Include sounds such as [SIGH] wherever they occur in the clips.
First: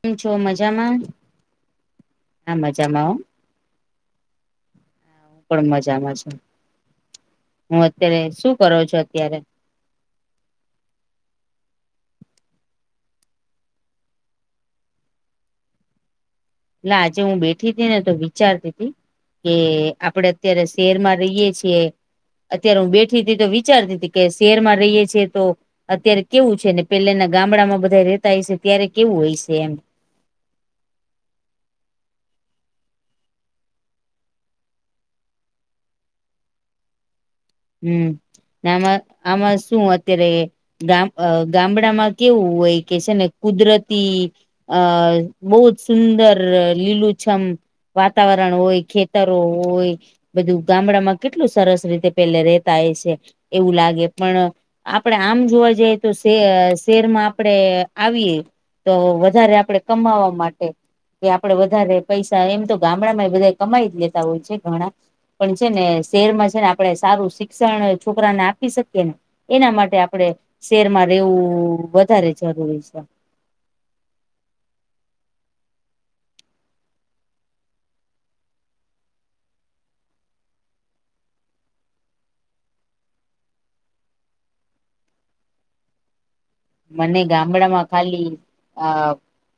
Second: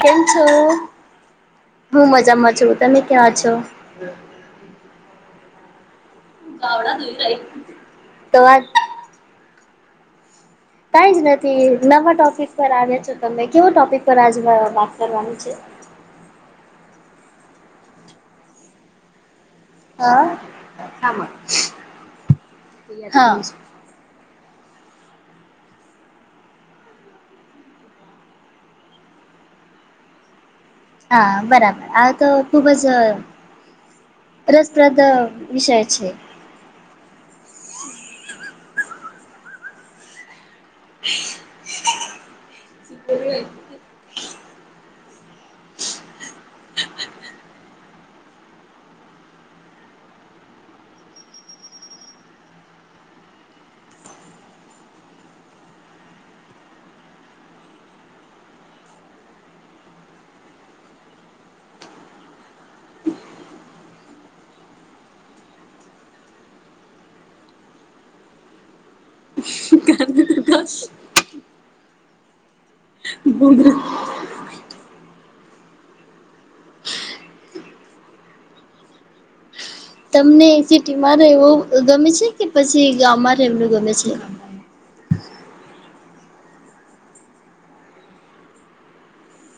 કેમ છો મજામાં? હું હા છું. તમે મજામાં હો ક્યાં છો? પણ મજામાં છે, હું અત્યારે તો શું આ કરો છો અત્યારે? કાઈ જ નથી નવા ટોપિક પર આવ્યા છો તમે કેવો ટોપિક પર આજ વાત કરવાની છે. ના આજે હું બેઠીતીને તો વિચારતી હતી. કે હા આપડે અત્યારે શહેરમાં રહીએ છીએ, અત્યારે હું બેઠી હા હતીતો વી ચારતીતી કે શેરમાં રહીએ છીએ તો અત્યારે કેવું છે, ને પેલાના ગામડામાં બધા રેતા હઈશે ત્યારે કેવું હઈશે એમ હા બરાબર આ તો ખુબ જ રસપ્રદ વિષય છે. હમ ને આમાં આમાં શું અત્યારે ગામ અ ગામડામાં કેવું હોય કે છે, ને કુદરતી અ બો સુંદર લીલુ છમ વાતાવરણ હોય ખેતરો હોય બધું ગામડામાં કેટલું સરસ રીતે પેલે રેતા હઈશે એવું લાગે પણ આપડે આમ જોવા જઈએ તો શે શેરમાં આપણે આવીએ તો વધારે આપડે કમાવા માટે કે આપડે વધારે પૈસા એમ તો ગામડામાં બધા કમાઈ જ લેતા હોય છે, ઘણા પણ છે, ને શેરમાં છે, ને આ આપણે સારું શિક્ષણ છોકરાને આપી શકીએ ને એના માટે આપણે શેરમાં રેવું વધારે જરૂરી છે. [INAUDIBLE] તમને સિટીમાં રહેવું ગમે છે, કે પછી ગામમાં રહેવુ ગમે છે? મને ગામડામાં ખાલી આ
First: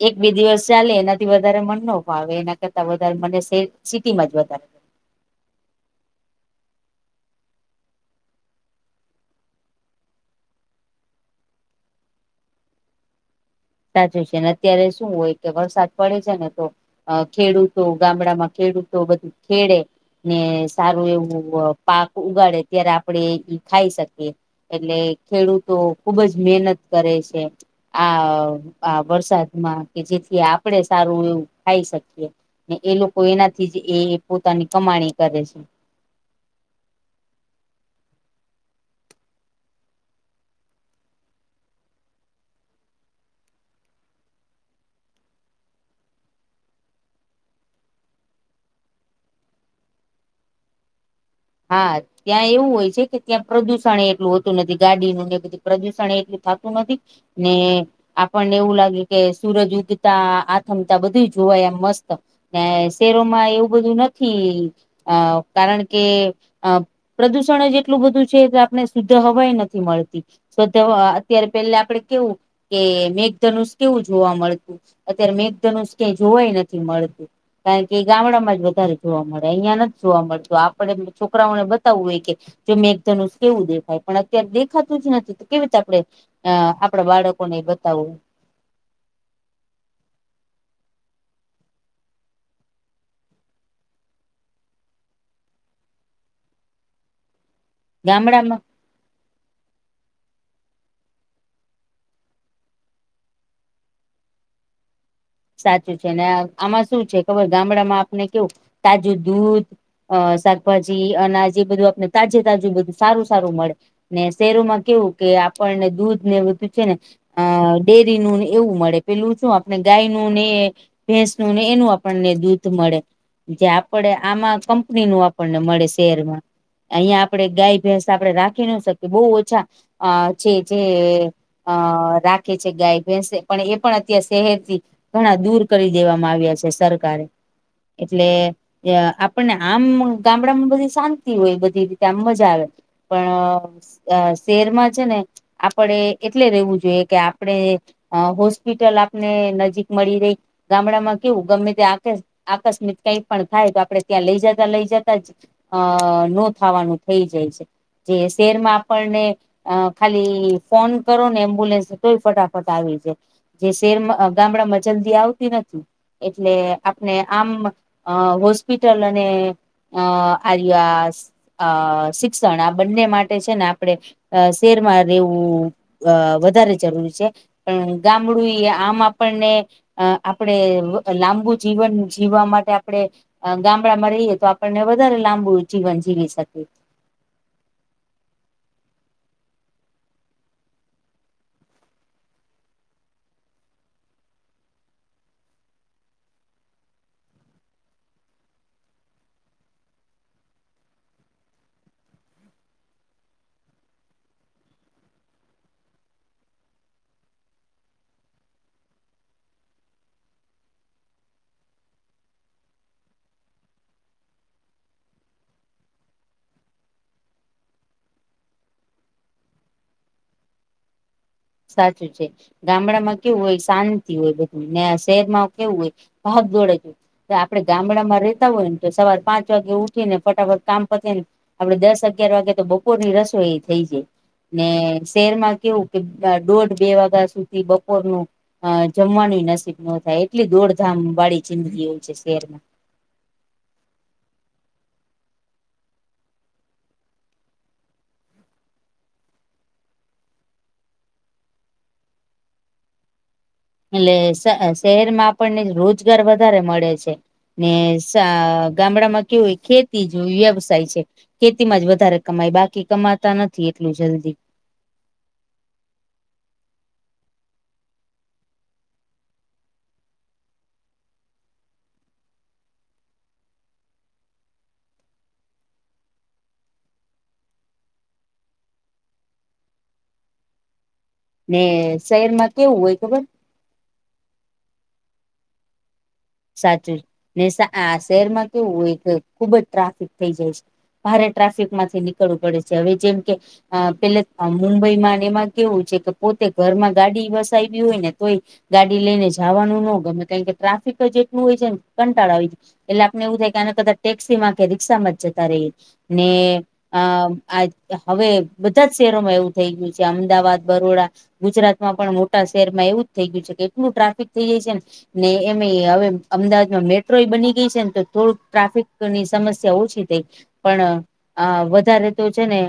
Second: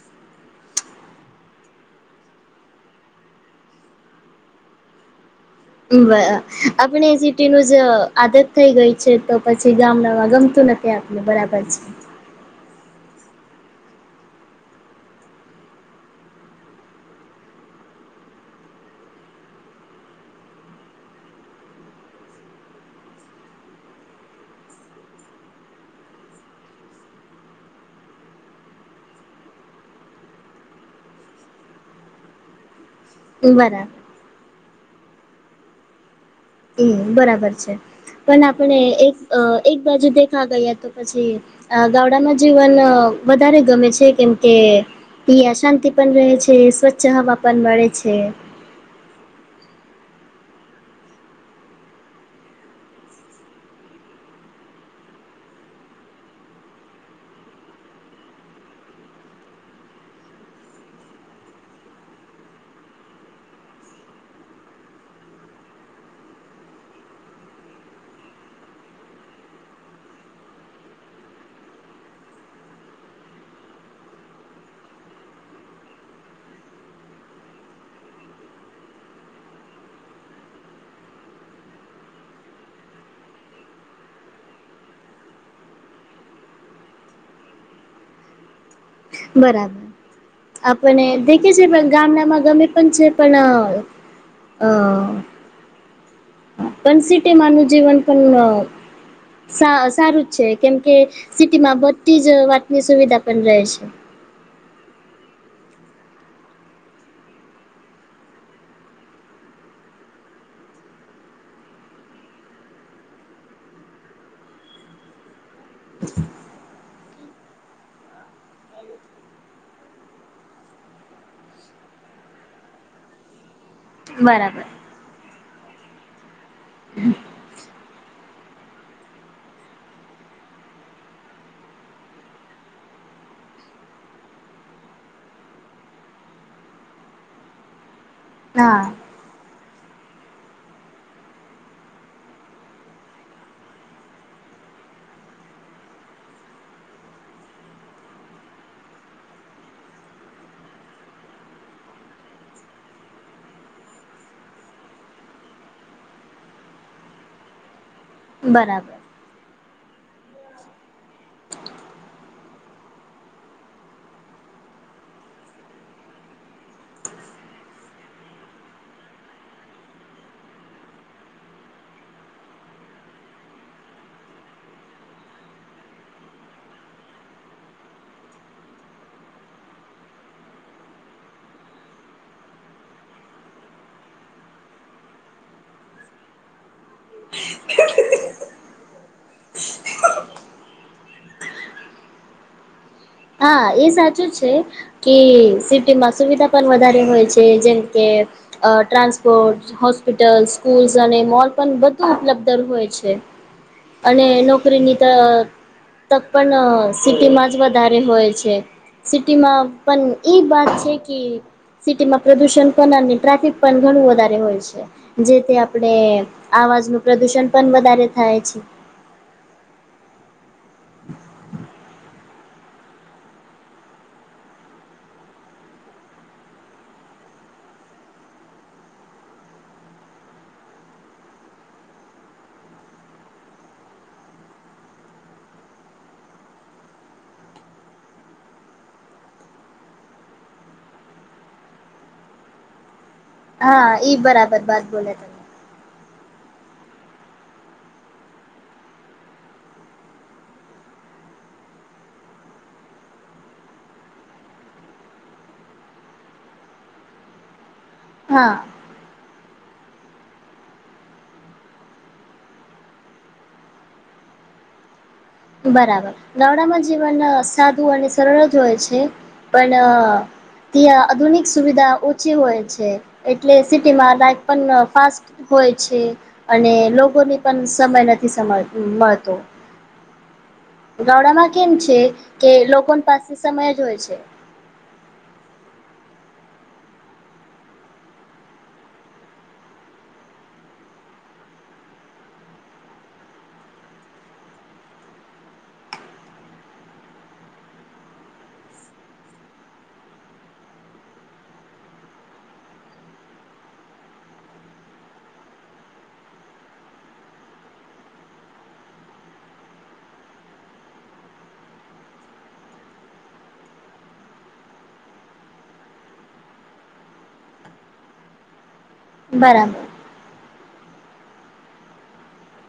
એક બે દિવસ ચાલે એનાથી વધારે મન ન ફાવે એના કરતા વધારે મને સે સિટીમાં જ વધારે વ આપણે સિટીનું જ આદત થઈ ગઈ છે, તો પછી ગામડામાં ગમતું ન તે આપને બરાબર છે. સાચું છે, ને અત્યારે શું હોય કે વરસાદ પડે છે, ને તો અ ખેડૂતો ગામડામાં ખેડૂતો બધું ખેડે ને સારું એવું પાક ઉગાડે ત્યારે આપણેે ઈ ખાઈ શકીએ. એટલે ખેડૂતો ખુબ જ મહેનત કરે છે, આ આ વરસાદમાં કે જેથી આપણેે સારું એવું ખાઈ શકીએ ને એ લો કો એનાથી જ બરાબર એ પોતાની કમાણી કરે છે. હમ બરાબર છે, પણ આપણે એક અ એક બાજુ દેખા ગયા તો પછી આ ગામડામાં જીવન વધારે ગમે છે, કેમ કે ઇયા શાંતિ પણ રહે છે, સ્વચ્છ હવા પણ મળે છે. હા. ત્યાં એવું હોય છે, કે ત્યાં પ્રદુષણ એટલું હોતું નથી ગાડીનું ને બધું પ્રદુષણ એટલું થાતું નથી. ને આપણને એવું લાગે કે સુરજ ઉગતા આથમતા બધું જોવાય એમ મસ્ત ને શેહરોમાં એવું બધું નથી અ કારણ કે અ પ્રદુષણ જ એટલું બધું છે, કે આપને શુદ્ધ હવાઈ નથી મળતી [INAUDIBLE] અત્યારે પેલા આપડે કેવું કે મેઘધનુષ કેવું જોવા મળતું. અત્યારે મેઘધનુષ ક્યાય જોવાય નથી મળતું કારણ કે એ ગામડામાં જ વધારે જોવા મળે અહિયાં નથ જોવા મળતું આપડે છોકરાઓને બતાવવું હોય કે જો મેઘધનુષ કેવું દેખાય પણ અત્યારે દેખાતું જ નથી તો કેવી રીતે આપડે અ આપડા બાળકોને એ બતાવવું બરાબર આપને દેખે છે પણ ગામડામાં ગમે પણ છે પણ અ પણ સિટી માનું જીવન પણ ગામડામાં સા સારું જ છે કેમ કે સિટીમાં બધી જ વાતની સુવિધા પણ રહે છે સાચું છે ને આમાં શું છે ખબર ગામડામાં આપને કેવું તાજું દૂધ અ શાકભાજી અનાજ એ બધું આપને તાજે તાજું બધું સારું સારું મળે ને શહેરો માં કેવું કે આપણને દૂધ ને બધું છે ને અ ડેરી નું ને એવું મળે પેલું શું આપણે ગાય નુ ને ભેસ નુ ને એનું આપને દૂધ મળે જે આપડે આમા બરાબર કાં કંપની નું આપણ ને મળે શહેરમાં અહિયા આપડે ગાય ભેંસ આપડે રાખી નો શકીએ બહુ ઓછા અ છે જે અ રાખે છે ગાય ભેંસ એ પણ એ પણ અત્યારે શહેરથી ઘણા દૂર કરી દેવામાં આવ્યા છે સરકારે એટલે એ હા આ આપણને આમ ગામડામાં બધી શાંતિ હોય બધી રીતે આમ મજા આવે પણ અ શેરમાં છે ને આપડે એટલે રેવું જોઈએ કે આપણે અ હોસ્પિટલ આપને નજીક મળી રેય ગામડામાં કેવું ગમે તે આક આકસ્મિક કંઈ પણ થાય તો આપડે ત્યાં લઈ જતા લઈ જતા જ અ નો થાવાનું થઈ જાય છે જે શેરમાં બરાબર આપણને અ ખાલી ફોન કરો ને એમ્બ્યુલન્સ ને તોય ફટાફટ આવી જાય જે શેરમાં અ ગામડા માં જલ્દી આવતી નથી એટલે આપને આમ હોસ્પિટલ અને અ આર્યુ આ અ શિક્ષણ આ બંને માટે છે ને આપડે અ શેરમાં રેવું અ વધારે જરૂરી છે પણ ગામડું ઈ આમ આપણને અ આપડે લાંબુ જીવન જીવવા માટે આપડે અ ગામડા માં રહીએ તો આપણને વધારે લાંબુ જીવન જીવી શકીએ [INAUDIBLE] હા એ સાચું છે કે સિટીમાં સુવિધા પણ વધારે હોય છે જેમ કે અ ટ્રાન્સપોર્ટ હોસ્પિટલ, સ્કૂલ્સ અને મોલ પણ બધુ ઉપલબ્ધન હોય છે અને નોકરીની ત તક પણ અ સિટીમાં જ વધ વધારે હોય છે સિટીમાં પણ ઈ વાત છે કે સિટીમાં પ્રદુષણ કરનાર ને ટ્રાફિક પણ ઘણું વધારે હોય છે જેથી આપણેે આવાજ નુ પ્રદુષણ પણ વધારે થાય છે સાચું છે ગામડામાં કેવું હોય શાંતિ હોય બધું ને આ શહેર માં કેવું હોય ભાગ દોડ જ હોય તો આપડે ગામડામાં રેતા હોય ને તો સવાર પાંચ વાગે ઉઠી ને ફટાફટ કામ પતી ને આપડે દસ અગીયાર વાગે તો બપોરની રસોઈ એય થઈ જાય ને શેર માં કેવું કે બાર દોઢ બે વાગ્યા સુધી બપોરનુ અ જમવાનું ય નસીબ નો થાય એટલી દોડધામ વાળી જીંદગી હોય છે શહેર મા હા ઈ બરાબર બાત બોલ્યા તમ એટલે શ શહેરમાં આપણને રોજગાર વધારે મળે છે ને શા હા ગામડામાં કેવું હોય ખેતી જેવી વ્યવસાય છે, ખેતી માંજ વધારે કમાય બાકી કમાતા નથી એટલું જલ્દી, બરાબર ગામડામાં જીવન સાદુ અને સરળજ હોય છે પણ, ત્યાં આધુનિક સુવિધા ઓછી હોય છે એટલે સિટીમાં લાાઈફ પણ અ ફાસ્ટ, હોય છે અને લોકોને પણ સમય નથી મળતો, ગામડામાં ને કેમ છે કે શહેરમાં કેવું લોકો હોય ની ખબર પાસે સમયજ હોય છે, સાચું જ ને આ શહેરમાં કેવું હોય કે ખુબ જ ટ્રાફિક થઈ જાય છે, ભારે ટ્રાફિકમાંથી નીકળવું પડે છે હવે જેમ કે, અ પેલે અ મુંબઈમાં ને એમાં કેવું છે કે પોતે ઘરમાં ગાડી વસાવી હોય ને તોય, ગાડી લઈને જવાનું નો ગમે કારણ કે ટ્રાફિક એટલું હોય છે ને કંટાળો આવી જાય, એટલે આપને એવું થાય કે આના કરતા ટેક્સી માં કે રિક્ષા માં જ જતા રહીએ ને, અ આ હવે બધા જ શહેરોમાં એવું થઈ ગયું છે અમદાવાદ બરોડા, ગુજરાત માં પણ મોટા શહેરમાં એવું જ થઈ ગયું છે કે એટલું ટ્રાફિક થઈ જાય છે ને એ, હવે અમદાવાદમાં મેટ્રો બની ગઈ છે ને તો થોડુંક ટ્રાફિક, ની સમસ્યા બરાબર ઓછી થઈ પણ આ વધારે તો છે ને,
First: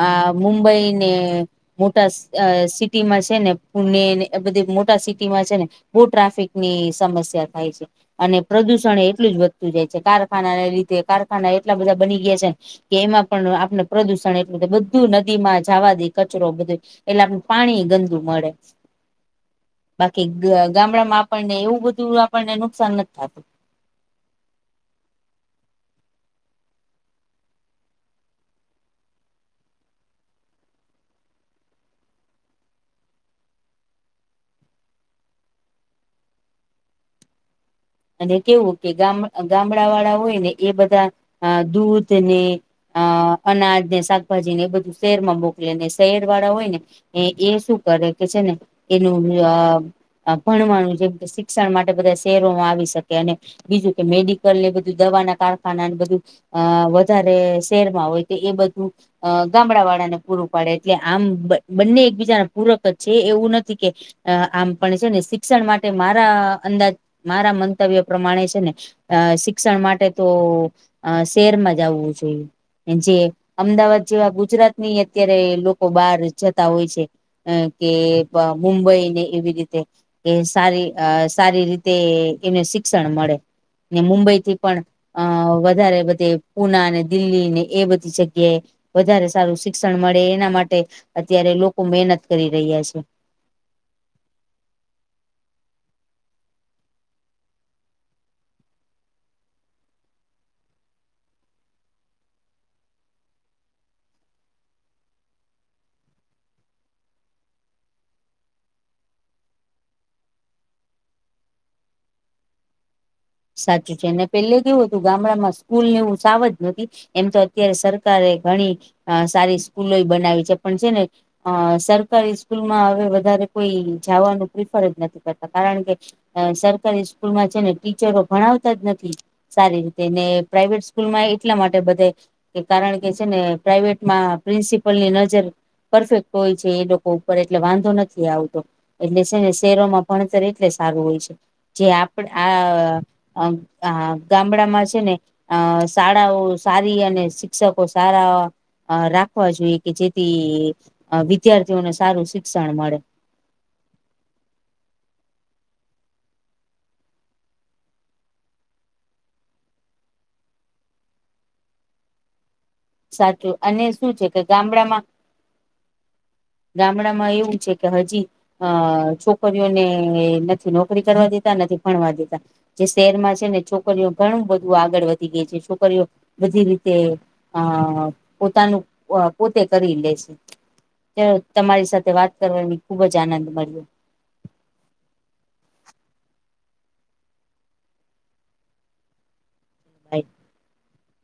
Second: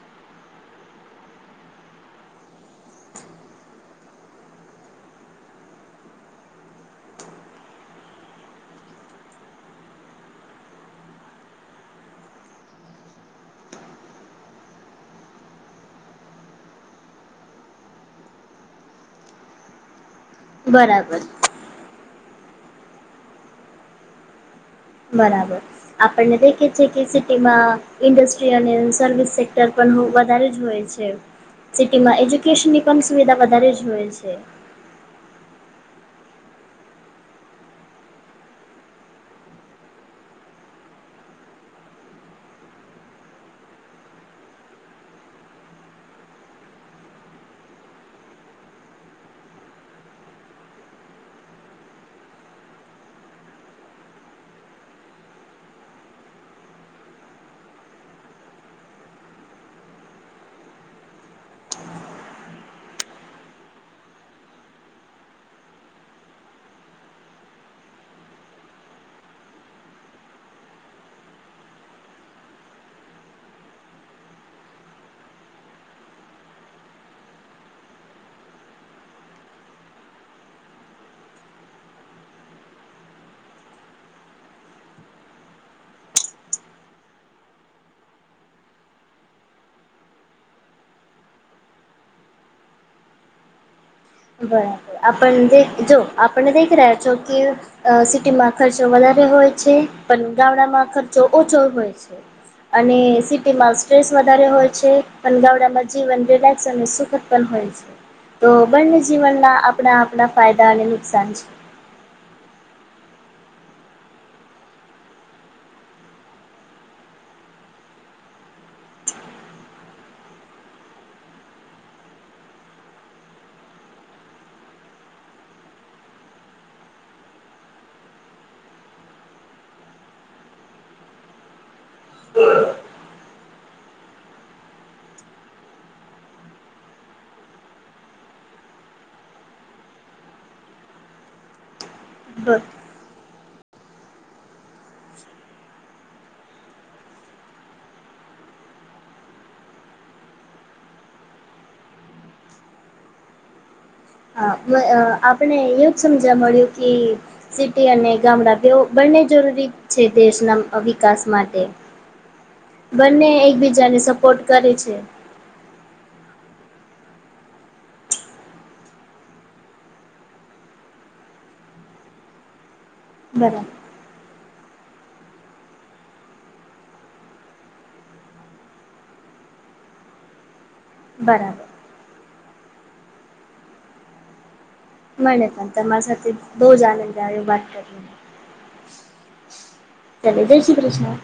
આ મુંબઈ ને, મોટા સિટીમાં છે ને પુણેને બધી મોટા સિટીમાં છે ને, બોવ ટ્રાફિકની સમસ્યા થાય છે., અને પ્રદુષણ એટલું જ વધતું જાય છે કારખાનાને લીધે કારખાના એટલા બધા બની ગયા છે ને, કે એમાં પણ આપણે પ્રદુષણ એટલું બધું નદીમાં જાવા દે કચરો બધોઇ, એટલે આપણને પાણી ગંદુ મળે, બાકી ગામડામાં બરાબર આપણને એવું બધું આપણને નુકસાન નથી થતું, બરાબર, આપણને દેખે છે કે સિટીમાં ઇન્ડસ્ટ્રી અને સર્વિસ સેક્ટર પણ વધારે જ હોય, છે સિટીમાં એજ્યુકેશનની પણ સુવિધા વધારે જ હોય છે., અને કેવું કે ગામડાવાળા હોય ને એ બધા દૂધ કે, અ અનાજ ને શાકભાજી ને એ બધું શહેરમાં મોકલે ને શહેર વાળા હોય ને, એ શું કરે કે છે ને એનું, ભણવાનું જેમ શિક્ષણ માટે બધા શહેરોમાં આવી, શકે અને બીજું કે મેડિકલ ને બધું દવાના કારખાના ને બધું, અ વધારે શહેરમાં હોય તો એ બધું, અ ગામડા વાળા ને પૂરું પાડે એટલે આમ બંને એકબીજાના પૂરક જ છે એવું નથી કે, અ આમ પણ છે ને શિક્ષણ માટે મારા અંદાજ મારા, મંતવ્ય પ્રમાણે છે ને અ શિક્ષણ માટે તો શહેરમાં જ આવવું જોઈએ, જે અમદાવાદ જેવા ગુજરાત ની અત્યારે લોકો બહાર જતા હોય છે., અ કે મુંબઈ ને એવી રીતે, એ સારી સારી રીતે એને શિક્ષણ મળે ને મુંબઈ થી પણ, અ વધારે બધે પુના ને દિલ્હી ને એ બધી જગ્યાએ, વધારે સારું શિક્ષણ મળે એના માટે અત્યારે લોકો મહેનત કરી રહ્યા છે, બરાબર આપણ જો આપણને દેખી રહ્યા છો કે, અ સિટીમાં ખર્ચો વધારે હોય છે પણ ગામડામાં ખર્ચો ઓછો હોય છે., અને સિટીમાં સ્ટ્રેસ વધારે હોય છે અને ગામડામાં જીવન રિલેક્સ અને સુખી, પણ હોય છે તો બંને જીવનના આપણા આપણા ફાયદા અને નુકસાન છે, સાચું છે અને પેલે કેવું હતું ગામડામાં સ્કૂલ ને એવું સાવ જ નથી, એમ તો અત્યારે સરકારે ઘણી સારી સ્કૂલો બનાવી છે પણ છે ને, અ સરકારી સ્કૂલમાં હવે વધારે કોઈ જાવાનું પ્રિફર જ નથી કરતા કારણ કે સરકારી સ્કૂલમાં છે ને ટીચરો ભણાવતા જ નથી સારી રીતે ને પ્રાાઈવેટ સ્કૂલ માં એટલા માટે બધે કે કારણ કે છે ને પ્રાઈવેટ માં પ્રિન્સિપલ ની નજર પરફેક્ટ હોય છે એ લોકો ઉપર એટલે વાંધો નથી આવતો એટલે છે ને શહેરોમાં ભણતર એટલે સારું હોય છે જે આપ છે. આ આમ અ ગામડામાં છે ને અ શાળાઓ સારી અને શિક્ષકો સારા અ રાખવા જોઈએ કે જેથી વિદ્યાર્થીઓને સારું શિક્ષણ મળે હા આપણને એવું જ સમજવા મળ્યું કે સિટી અને ગામડા બંને જરૂરી છે દેશના વિકાસ માટે બંને સાચું અને એકબીજાને શું છે કે સપોર્ટ કરે છે. ગામડામાં ગામડામાં એવું છે કે હજી અ છોકરીઓને નથી નોકરી કરવા દેતા નથી ભણવા દેતા જે શહેરમાં છે ને બરાબર છોકરીઓ ઘણું બધું આગળ વધી ગઈ છે છોકરીઓ બધી રીતે હા પોતાનું પોતે કરી લે છે. ચાલ બરાબર તમારી સાથે વાત કરવાની ખુબ જ આનંદ મળ્યો. મને પણ તમારા સાથે બોવ જ આનંદ આવ્યો વાત કરી. ચાલો જય શ્રી કૃષ્ણ